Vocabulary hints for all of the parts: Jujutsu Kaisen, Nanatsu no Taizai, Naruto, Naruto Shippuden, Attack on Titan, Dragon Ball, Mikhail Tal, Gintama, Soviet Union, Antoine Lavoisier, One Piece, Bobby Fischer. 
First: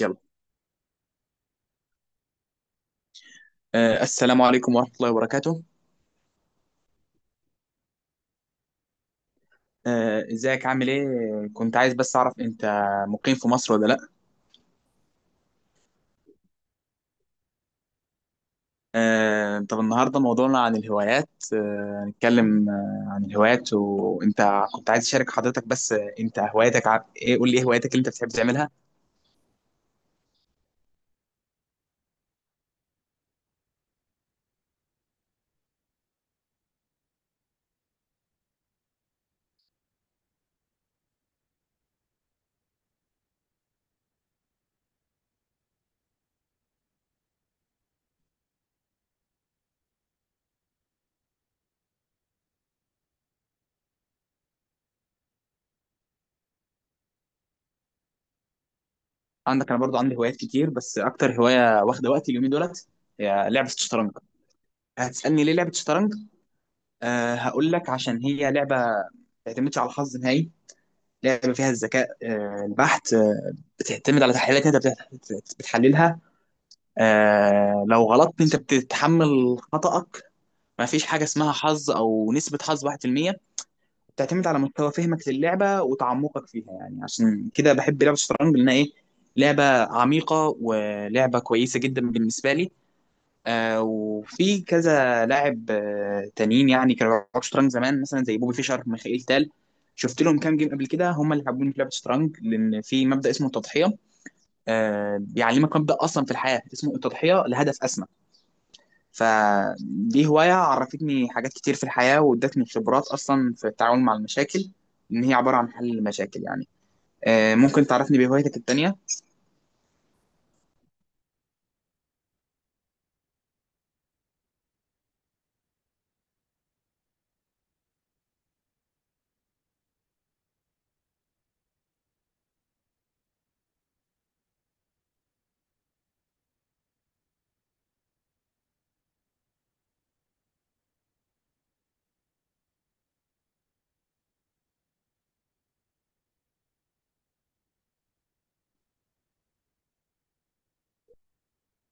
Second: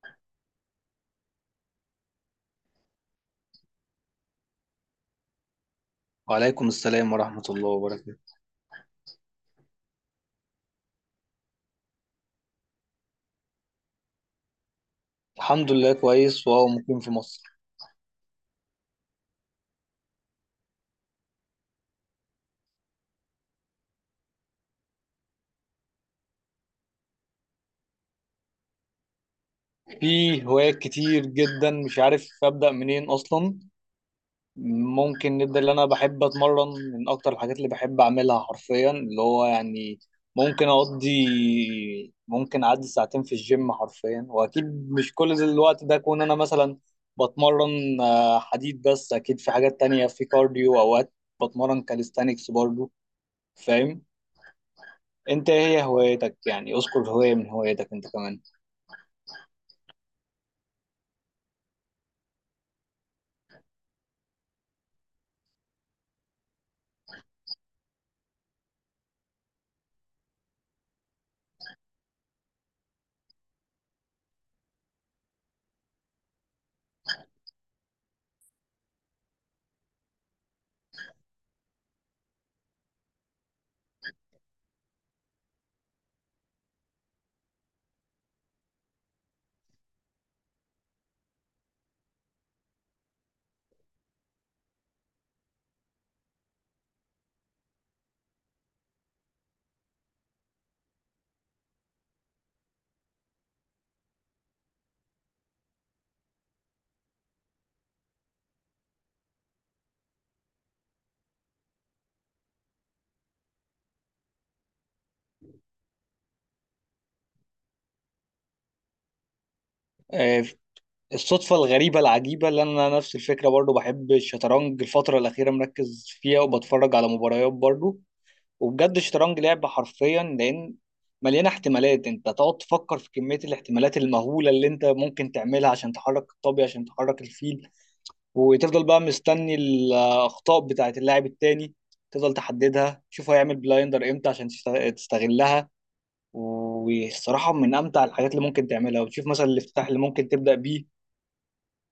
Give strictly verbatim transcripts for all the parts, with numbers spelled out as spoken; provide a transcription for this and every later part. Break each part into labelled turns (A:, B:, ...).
A: يلا. آه السلام عليكم ورحمة الله وبركاته.
B: وعليكم السلام ورحمة الله وبركاته.
A: آه ازيك، عامل ايه؟ كنت عايز بس اعرف، انت مقيم في مصر ولا لا؟
B: الحمد لله كويس وهو مقيم في مصر.
A: آه طب النهارده موضوعنا عن الهوايات. آه هنتكلم آه عن الهوايات، وانت كنت عايز اشارك حضرتك بس، آه، انت هواياتك ع... ايه، قول لي ايه هواياتك اللي انت بتحب تعملها؟
B: في هوايات كتير جدا، مش عارف أبدأ منين أصلا. ممكن نبدأ اللي أنا بحب أتمرن. من أكتر الحاجات اللي بحب أعملها حرفيا اللي هو يعني ممكن أقضي ممكن أعدي ساعتين في الجيم حرفيا، وأكيد مش كل الوقت ده أكون أنا مثلا بتمرن آه، حديد، بس أكيد في حاجات تانية، في كارديو أوقات بتمرن كاليستانكس برضو. فاهم؟ انت ايه هي هوايتك؟ يعني اذكر هواية من هوايتك انت كمان.
A: عندك انا برضو عندي هوايات كتير، بس اكتر هواية واخدة وقتي اليومين دولت هي لعبة الشطرنج. هتسألني ليه لعبة الشطرنج؟ آه هقول لك. عشان هي لعبة ما بتعتمدش على الحظ نهائي. لعبه فيها الذكاء آه، البحت، آه، بتعتمد على تحليلات انت بتحت- بتحللها. آه، لو غلطت انت بتتحمل خطأك. ما فيش حاجه اسمها حظ او نسبه حظ واحد بالمية. بتعتمد على مستوى فهمك للعبه وتعمقك فيها، يعني عشان كده بحب لعبه الشطرنج لانها ايه؟ لعبه عميقه ولعبه كويسه جدا بالنسبه لي. آه وفي كذا لاعب آه تانيين، يعني كانوا بيلعبوا شطرنج زمان مثلا زي بوبي فيشر، ميخائيل تال. شفت لهم كام جيم قبل كده، هم اللي حبوني في لعبه الشطرنج، لان في مبدا اسمه التضحيه. آه بيعلمك مبدا اصلا في الحياه اسمه التضحيه لهدف اسمى. فدي هوايه عرفتني حاجات كتير في الحياه، وادتني خبرات اصلا في التعامل مع المشاكل، ان هي عباره عن حل المشاكل يعني. آه ممكن تعرفني بهوايتك التانيه؟
B: آه، الصدفة الغريبة العجيبة اللي انا نفس الفكرة برضو، بحب الشطرنج، الفترة الأخيرة مركز فيها وبتفرج على مباريات برضو. وبجد الشطرنج لعبة حرفيا، لأن مليانة احتمالات. انت تقعد تفكر في كمية الاحتمالات المهولة اللي انت ممكن تعملها عشان تحرك الطابية، عشان تحرك الفيل. وتفضل بقى مستني الأخطاء بتاعت اللاعب التاني، تفضل تحددها، تشوف هيعمل بلايندر امتى عشان تست- تستغلها. والصراحة من أمتع الحاجات اللي ممكن تعملها. وتشوف مثلا الافتتاح اللي ممكن تبدأ بيه.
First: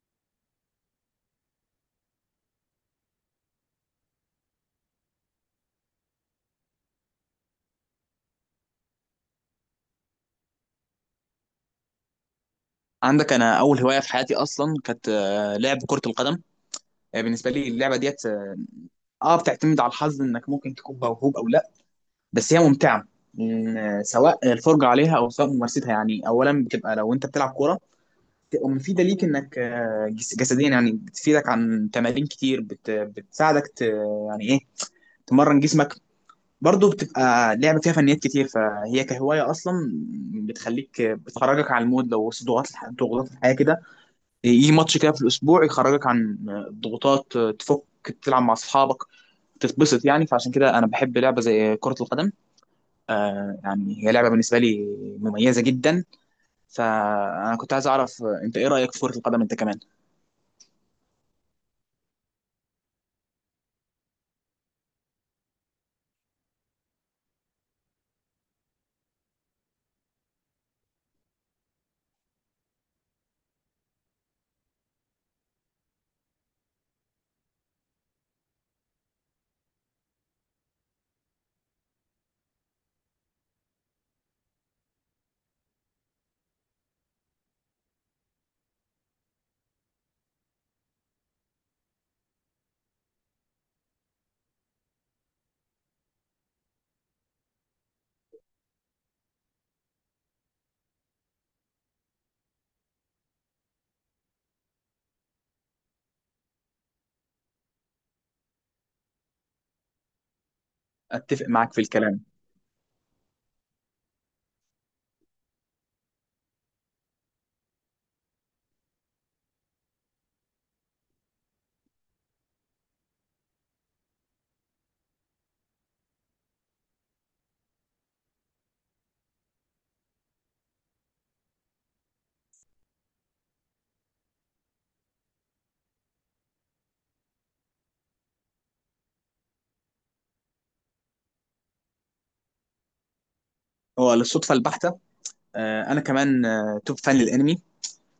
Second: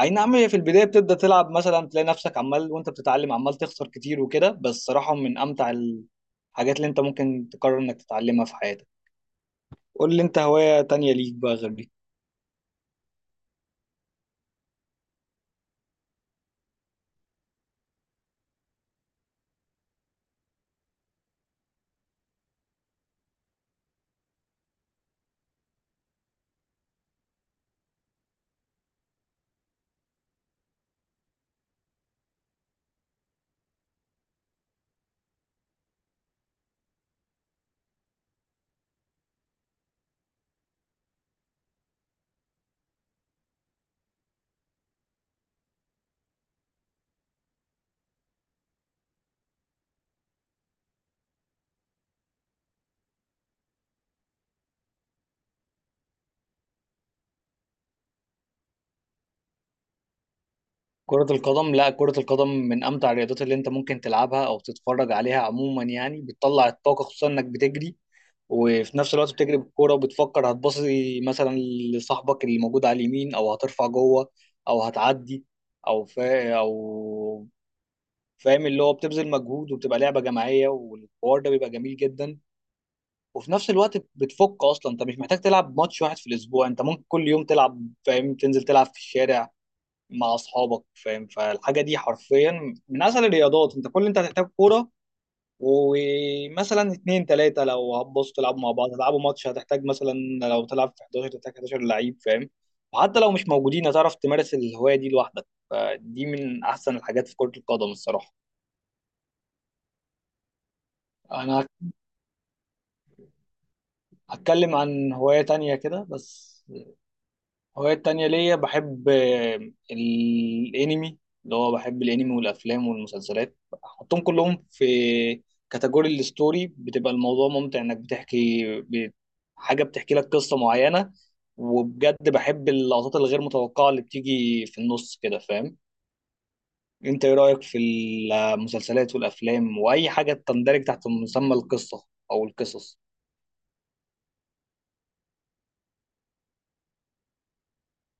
B: أي نعم، هي في البداية بتبدأ تلعب مثلا، تلاقي نفسك عمال وأنت بتتعلم عمال تخسر كتير وكده، بس صراحة من أمتع الحاجات اللي أنت ممكن تقرر إنك تتعلمها في حياتك. قول لي أنت هواية تانية ليك بقى غير دي.
A: عندك انا اول هوايه في حياتي اصلا كانت آه، لعب كره القدم. آه، بالنسبه لي اللعبه ديت اه بتعتمد على الحظ، انك ممكن تكون موهوب او لا، بس هي ممتعه. إن- سواء الفرجه عليها او سواء ممارستها، يعني اولا بتبقى لو انت بتلعب كوره بتبقى مفيده ليك، انك آه، جس- جسديا يعني بتفيدك عن تمارين كتير، بت بتساعدك ت يعني ايه، تمرن جسمك. برضه بتبقى لعبه فيها فنيات كتير، فهي كهوايه اصلا بتخليك، بتخرجك عن المود لو وسط ضغوطات الح- ضغوطات الحياه كده، يجي ماتش كده في الاسبوع يخرجك عن الضغوطات، تفك، تلعب مع اصحابك، تتبسط يعني. فعشان كده انا بحب لعبه زي كره القدم. آه يعني هي لعبه بالنسبه لي مميزه جدا. فانا كنت عايز اعرف، آه، انت ايه رايك في كره القدم انت كمان؟
B: كرة القدم، لا كرة القدم من أمتع الرياضات اللي أنت ممكن تلعبها أو تتفرج عليها عموما، يعني بتطلع الطاقة خصوصا إنك بتجري. وفي نفس الوقت بتجري بالكوره وبتفكر هتباصي مثلا لصاحبك اللي موجود على اليمين، او هترفع جوه، او هتعدي، او فا او فاهم، اللي هو بتبذل مجهود وبتبقى لعبه جماعيه والحوار ده بيبقى جميل جدا. وفي نفس الوقت بتفك اصلا. انت مش محتاج تلعب ماتش واحد في الاسبوع، انت ممكن كل يوم تلعب، فاهم؟ تنزل تلعب في الشارع مع اصحابك، فاهم؟ فالحاجه دي حرفيا من اسهل الرياضات، انت كل اللي انت هتحتاج كوره، ومثلا اتنين تلاتة لو هتبصوا تلعبوا مع بعض هتلعبوا ماتش. هتحتاج مثلا لو تلعب في أحد عشر تحتاج إحداشر لعيب، فاهم؟ وحتى لو مش موجودين هتعرف تمارس الهواية دي لوحدك، فدي من أحسن الحاجات في كرة القدم الصراحة.
A: اتفق
B: أنا
A: معاك في الكلام.
B: هتكلم عن هواية تانية كده بس. هوايات تانية ليا، بحب آه، الانمي، اللي هو بحب الانمي والافلام والمسلسلات. احطهم كلهم في كاتيجوري الستوري. بتبقى الموضوع ممتع انك بتحكي ب- حاجة بتحكي لك قصة معينة. وبجد بحب اللقطات الغير متوقعة اللي بتيجي في النص كده، فاهم؟ انت ايه رأيك في المسلسلات والافلام واي حاجة تندرج تحت مسمى القصة او القصص؟
A: هو للصدفه البحته. آه انا كمان آه توب فان للانمي،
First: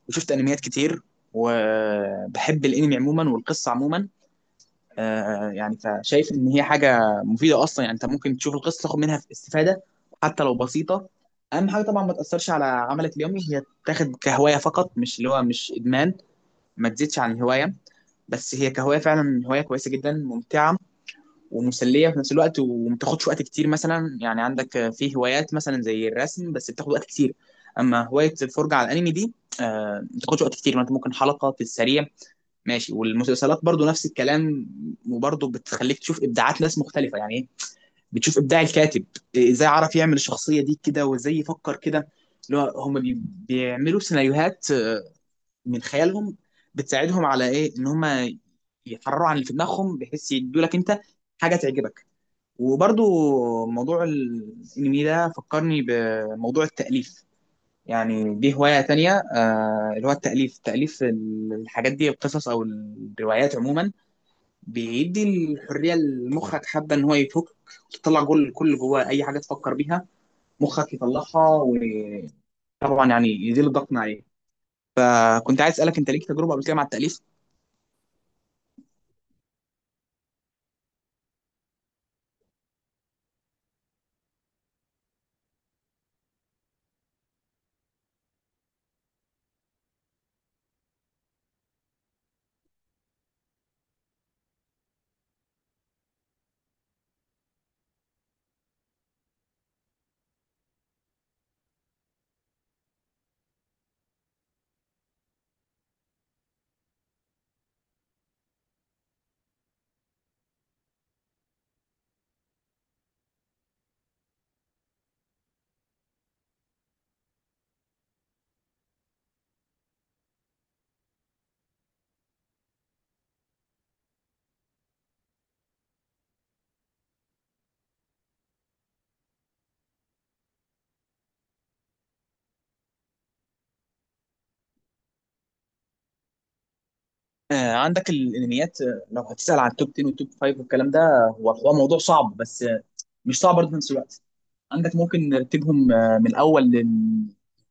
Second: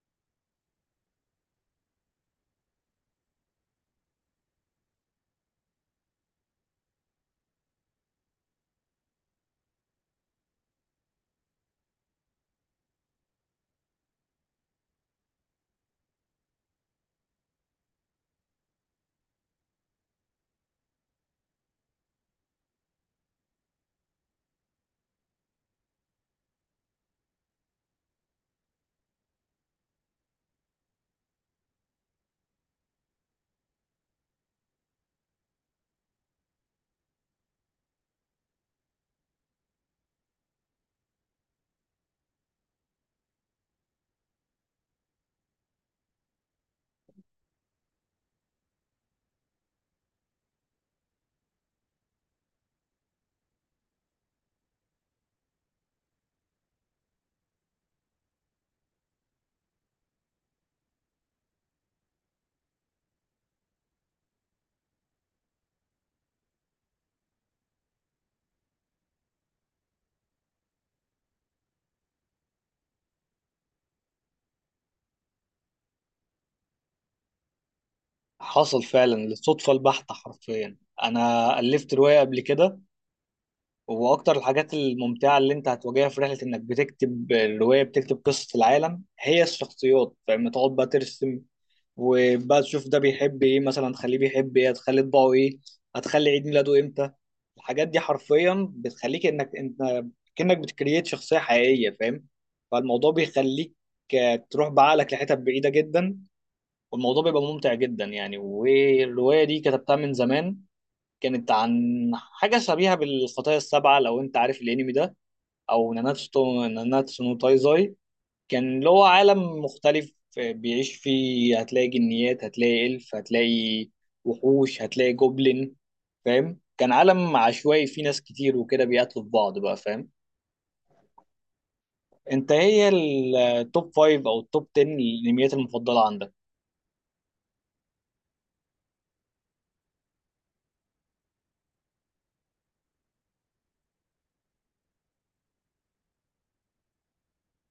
A: وشفت انميات كتير. وبحب الانمي عموما والقصه عموما. آه يعني فشايف ان هي حاجه مفيده اصلا، يعني انت ممكن تشوف القصه تاخد منها استفاده حتى لو بسيطه. اهم حاجه طبعا ما تاثرش على عملك اليومي، هي تاخد كهوايه فقط، مش اللي هو مش ادمان، ما تزيدش عن الهوايه. بس هي كهوايه فعلا هوايه كويسه جدا، ممتعه ومسليه في نفس الوقت، وما بتاخدش وقت كتير. مثلا يعني عندك في هوايات مثلا زي الرسم بس بتاخد وقت كتير، اما هوايه الفرجه على الانمي دي آه، ما بتاخدش وقت كتير، ما انت ممكن حلقه في السريع ماشي. والمسلسلات برضو نفس الكلام. وبرضو بتخليك تشوف ابداعات ناس مختلفه، يعني ايه؟ بتشوف ابداع الكاتب، ازاي عرف يعمل الشخصيه دي كده، وازاي يفكر كده. اللي هو هم بي- بيعملوا سيناريوهات من خيالهم. بتساعدهم على ايه؟ ان هم يحرروا عن اللي في دماغهم، بحيث يدوا لك انت حاجه تعجبك. وبرضو موضوع الانمي ده فكرني بموضوع التاليف. يعني دي هوايه تانية، آه اللي هو التاليف، تاليف الحاجات دي، القصص او الروايات عموما، بيدي الحريه لمخك، حابه ان هو يفك، تطلع كل كل جواه اي حاجه تفكر بيها مخك يطلعها. وطبعا يعني يزيل الضغط من عليه. آه كنت عايز اسالك انت ليك تجربه قبل كده مع التاليف؟
B: حصل فعلا، للصدفة البحتة حرفيا انا ألفت رواية قبل كده. هو اكتر الحاجات الممتعه اللي انت هتواجهها في رحله انك بتكتب الروايه، بتكتب قصه العالم، هي الشخصيات، فاهم؟ تقعد بقى ترسم وبقى تشوف ده بيحب ايه مثلا، تخليه بيحب ايه، هتخلي طباعه ايه، هتخلي عيد ميلاده امتى. الحاجات دي حرفيا بتخليك انك انت كأنك بتكريت شخصيه حقيقيه، فاهم؟ فالموضوع بيخليك آه، تروح بعقلك لحتت بعيده جدا. والموضوع بيبقى ممتع جدا يعني. والروايه دي كتبتها من زمان، كانت عن حاجة شبيهة بالخطايا السبعة، لو أنت عارف الأنمي ده، أو ناناتسو تو- ناناتسو نو تايزاي. كان اللي هو عالم مختلف بيعيش فيه، هتلاقي جنيات، هتلاقي إلف، هتلاقي وحوش، هتلاقي جوبلين، فاهم؟ كان عالم عشوائي فيه ناس كتير وكده بيقاتلوا في بعض بقى، فاهم؟ أنت هي التوب فايف أو التوب عشرة الأنميات المفضلة عندك؟
A: آه، عندك الانميات. آه، لو هتسأل عن التوب عشرة والتوب خمسة والكلام ده، هو هو موضوع صعب، بس آه، مش صعب برضه في نفس الوقت. عندك ممكن نرتبهم، آه، من الاول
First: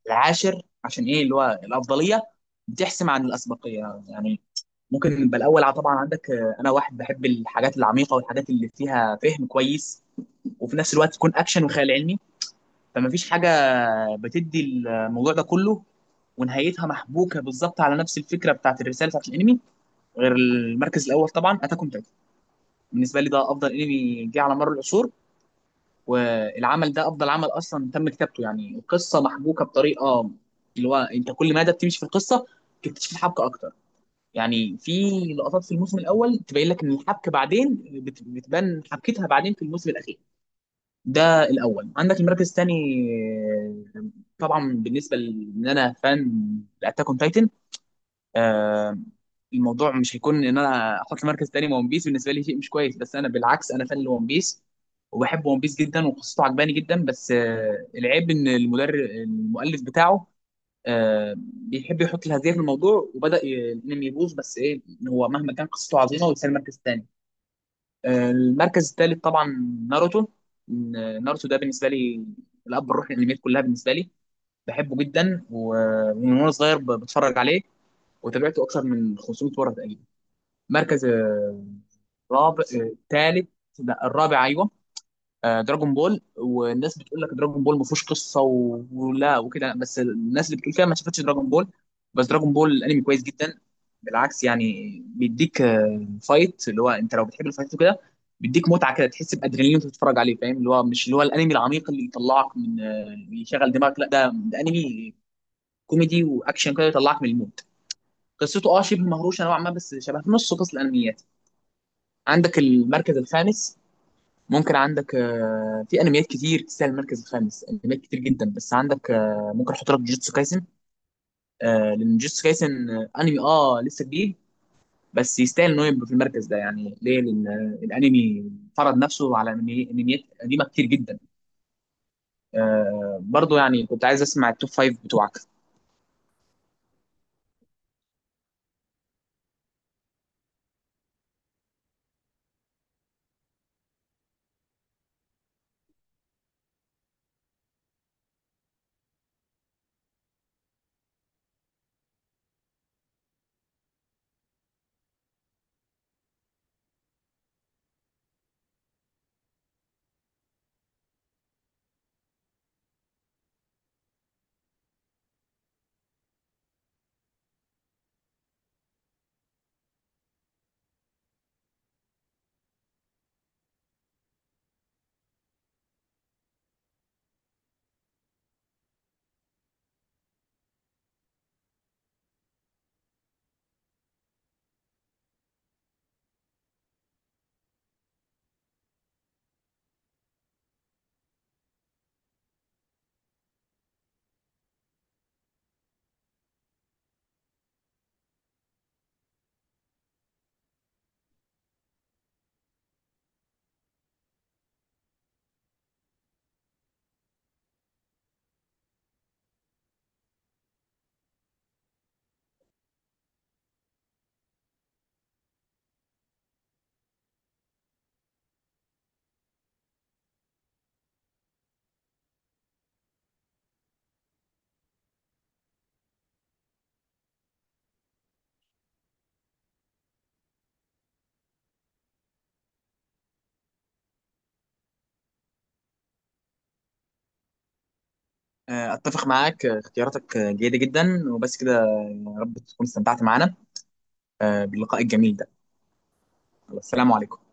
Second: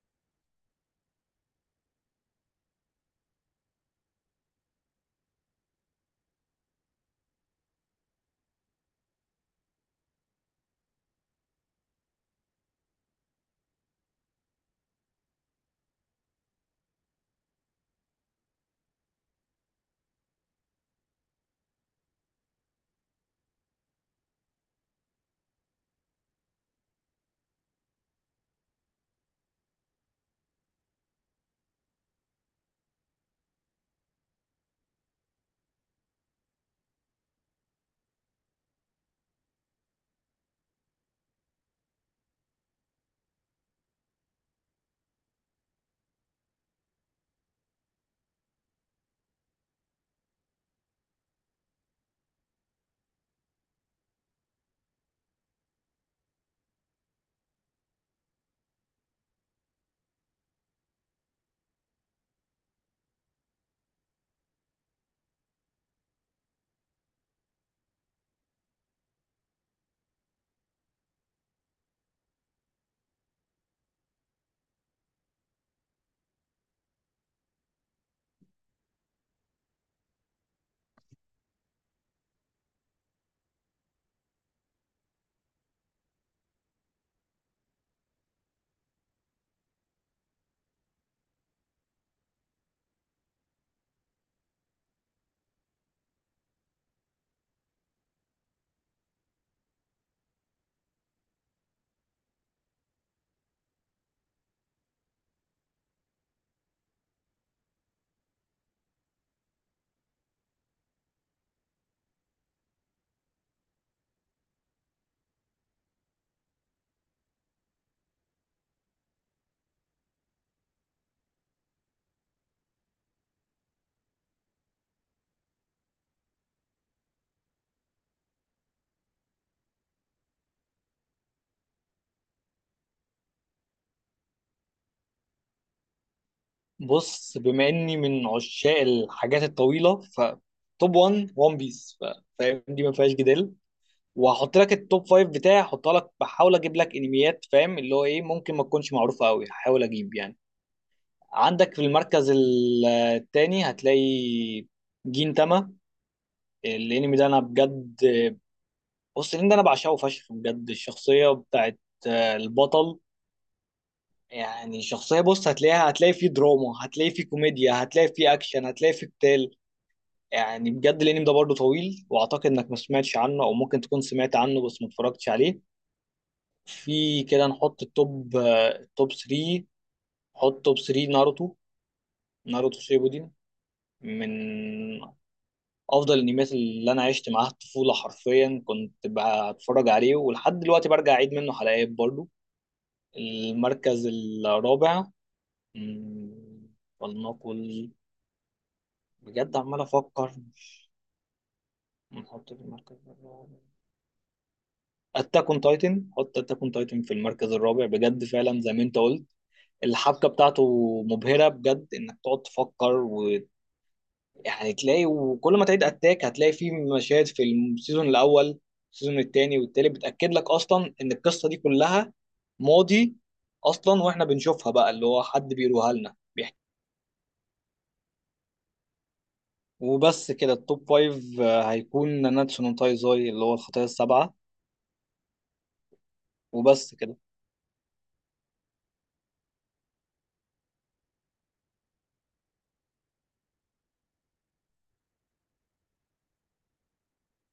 A: للعاشر عشان ايه؟ اللي هو الافضليه بتحسم عن الاسبقيه يعني. ممكن نبقى الاول ع- طبعا. عندك آه، انا واحد بحب الحاجات العميقه والحاجات اللي فيها فهم كويس، وفي نفس الوقت تكون اكشن وخيال علمي. فما فيش حاجه بتدي الموضوع ده كله ونهايتها محبوكه بالظبط على نفس الفكره بتاعت الرساله بتاعت الانمي غير المركز الاول، طبعا اتاك اون تايتن. بالنسبه لي ده افضل انمي جه على مر العصور، والعمل ده افضل عمل اصلا تم كتابته. يعني القصه محبوكه بطريقه اللي هو انت كل مدى بتمشي في القصه تكتشف الحبكه اكتر. يعني في لقطات في الموسم الاول تبين لك ان الحبكه بعدين بت- بتبان حبكتها بعدين في الموسم الاخير. ده الاول. عندك المركز الثاني، طبعا بالنسبه لان انا فان لاتاك اون تايتن، آه، الموضوع مش هيكون ان انا احط مركز تاني ون بيس. بالنسبه لي شيء مش كويس، بس انا بالعكس انا فان لون بيس وبحب ون بيس جدا وقصته عجباني جدا، بس آه، العيب ان المدرب المؤلف بتاعه آه، بيحب يحط الهزيمه في الموضوع، وبدا ي- الانمي يبوظ، بس ايه؟ إن هو مهما كان قصته عظيمه ويستاهل مركز تاني. آه، المركز التالت طبعا ناروتو. إن ناروتو ده بالنسبه لي الاب الروحي للانميات كلها بالنسبه لي. بحبه جدا، ومن وانا صغير ب- بتفرج عليه، وتابعته اكثر من خمسمية مره تقريبا. مركز آه، رابع، آه، تالت، لا الرابع ايوه. آه، دراجون بول. والناس بتقول لك دراجون بول ما فيهوش قصه و- ولا وكده، بس الناس اللي بتقول كده ما شافتش دراجون بول. بس دراجون بول الانمي كويس جدا. بالعكس يعني بيديك آه، فايت، اللي هو انت لو بتحب الفايت وكده بيديك متعه كده، تحس بادرينالين وانت بتتفرج عليه، فاهم؟ اللي هو مش اللي هو الانمي العميق اللي يطلعك من آه، يشغل دماغك، لا ده ده انمي كوميدي واكشن كده يطلعك من المود. قصته اه شبه مهروشه نوعا ما، بس شبه نص قصه الانميات. عندك المركز الخامس، ممكن عندك آه، في انميات كتير تستاهل المركز الخامس، انميات كتير جدا، بس عندك آه، ممكن احط لك جوجوتسو كايسن. آه، لان جوجوتسو كايسن آه، انمي اه لسه جديد، بس يستاهل انه يبقى في المركز ده يعني. ليه؟ لان آه، الانمي فرض نفسه على أنمي- انميات قديمه كتير جدا. آه، برضو يعني كنت عايز اسمع التوب فايف بتوعك.
B: بص، بما إني من عشاق الحاجات الطويلة، ف توب واحد ون بيس، فاهم؟ دي ما فيهاش جدال. وهحط لك التوب فايف بتاعي، هحطها لك، بحاول اجيب لك انميات فاهم اللي هو ايه، ممكن ما تكونش معروفه قوي، هحاول اجيب يعني. عندك في المركز ال- التاني هتلاقي جين تاما. الانمي ده انا بجد، بص الانمي ده انا بعشقه فشخ بجد. الشخصيه بتاعت آه، البطل، يعني شخصيه، بص هتلاقيها، هتلاقي فيه دراما، هتلاقي فيه كوميديا، هتلاقي فيه اكشن، هتلاقي فيه قتال. يعني بجد الانمي ده برضه طويل، واعتقد انك ما سمعتش عنه، او ممكن تكون سمعت عنه بس ما اتفرجتش عليه. في كده نحط التوب التوب تلاتة، نحط توب تلاتة ناروتو، ناروتو شيبودين، من افضل الانميات اللي انا عشت معاها الطفوله حرفيا، كنت بتفرج عليه ولحد دلوقتي برجع اعيد منه حلقات برضو. المركز الرابع، مم، ولنقل، بجد عمال افكر. نحط في المركز الرابع اتاك اون تايتن. حط اتاك اون تايتن في المركز الرابع، بجد فعلا زي ما انت قلت الحبكه بتاعته مبهره بجد. انك تقعد تفكر، يعني تلاقي وكل ما تعيد اتاك هتلاقي فيه مشاهد في السيزون الاول، السيزون الثاني والتالت بتاكد لك اصلا ان القصه دي كلها ماضي اصلا، واحنا بنشوفها بقى اللي هو حد بيروها لنا بيحكي. وبس كده التوب فايف آه، هيكون ناناتسو نو تايزاي اللي هو الخطايا السبعه، وبس كده.
A: آه، اتفق معاك، آه، اختياراتك آه، جيده جدا، وبس كده آه، يا رب تكون استمتعت معانا آه، باللقاء الجميل ده. السلام عليكم.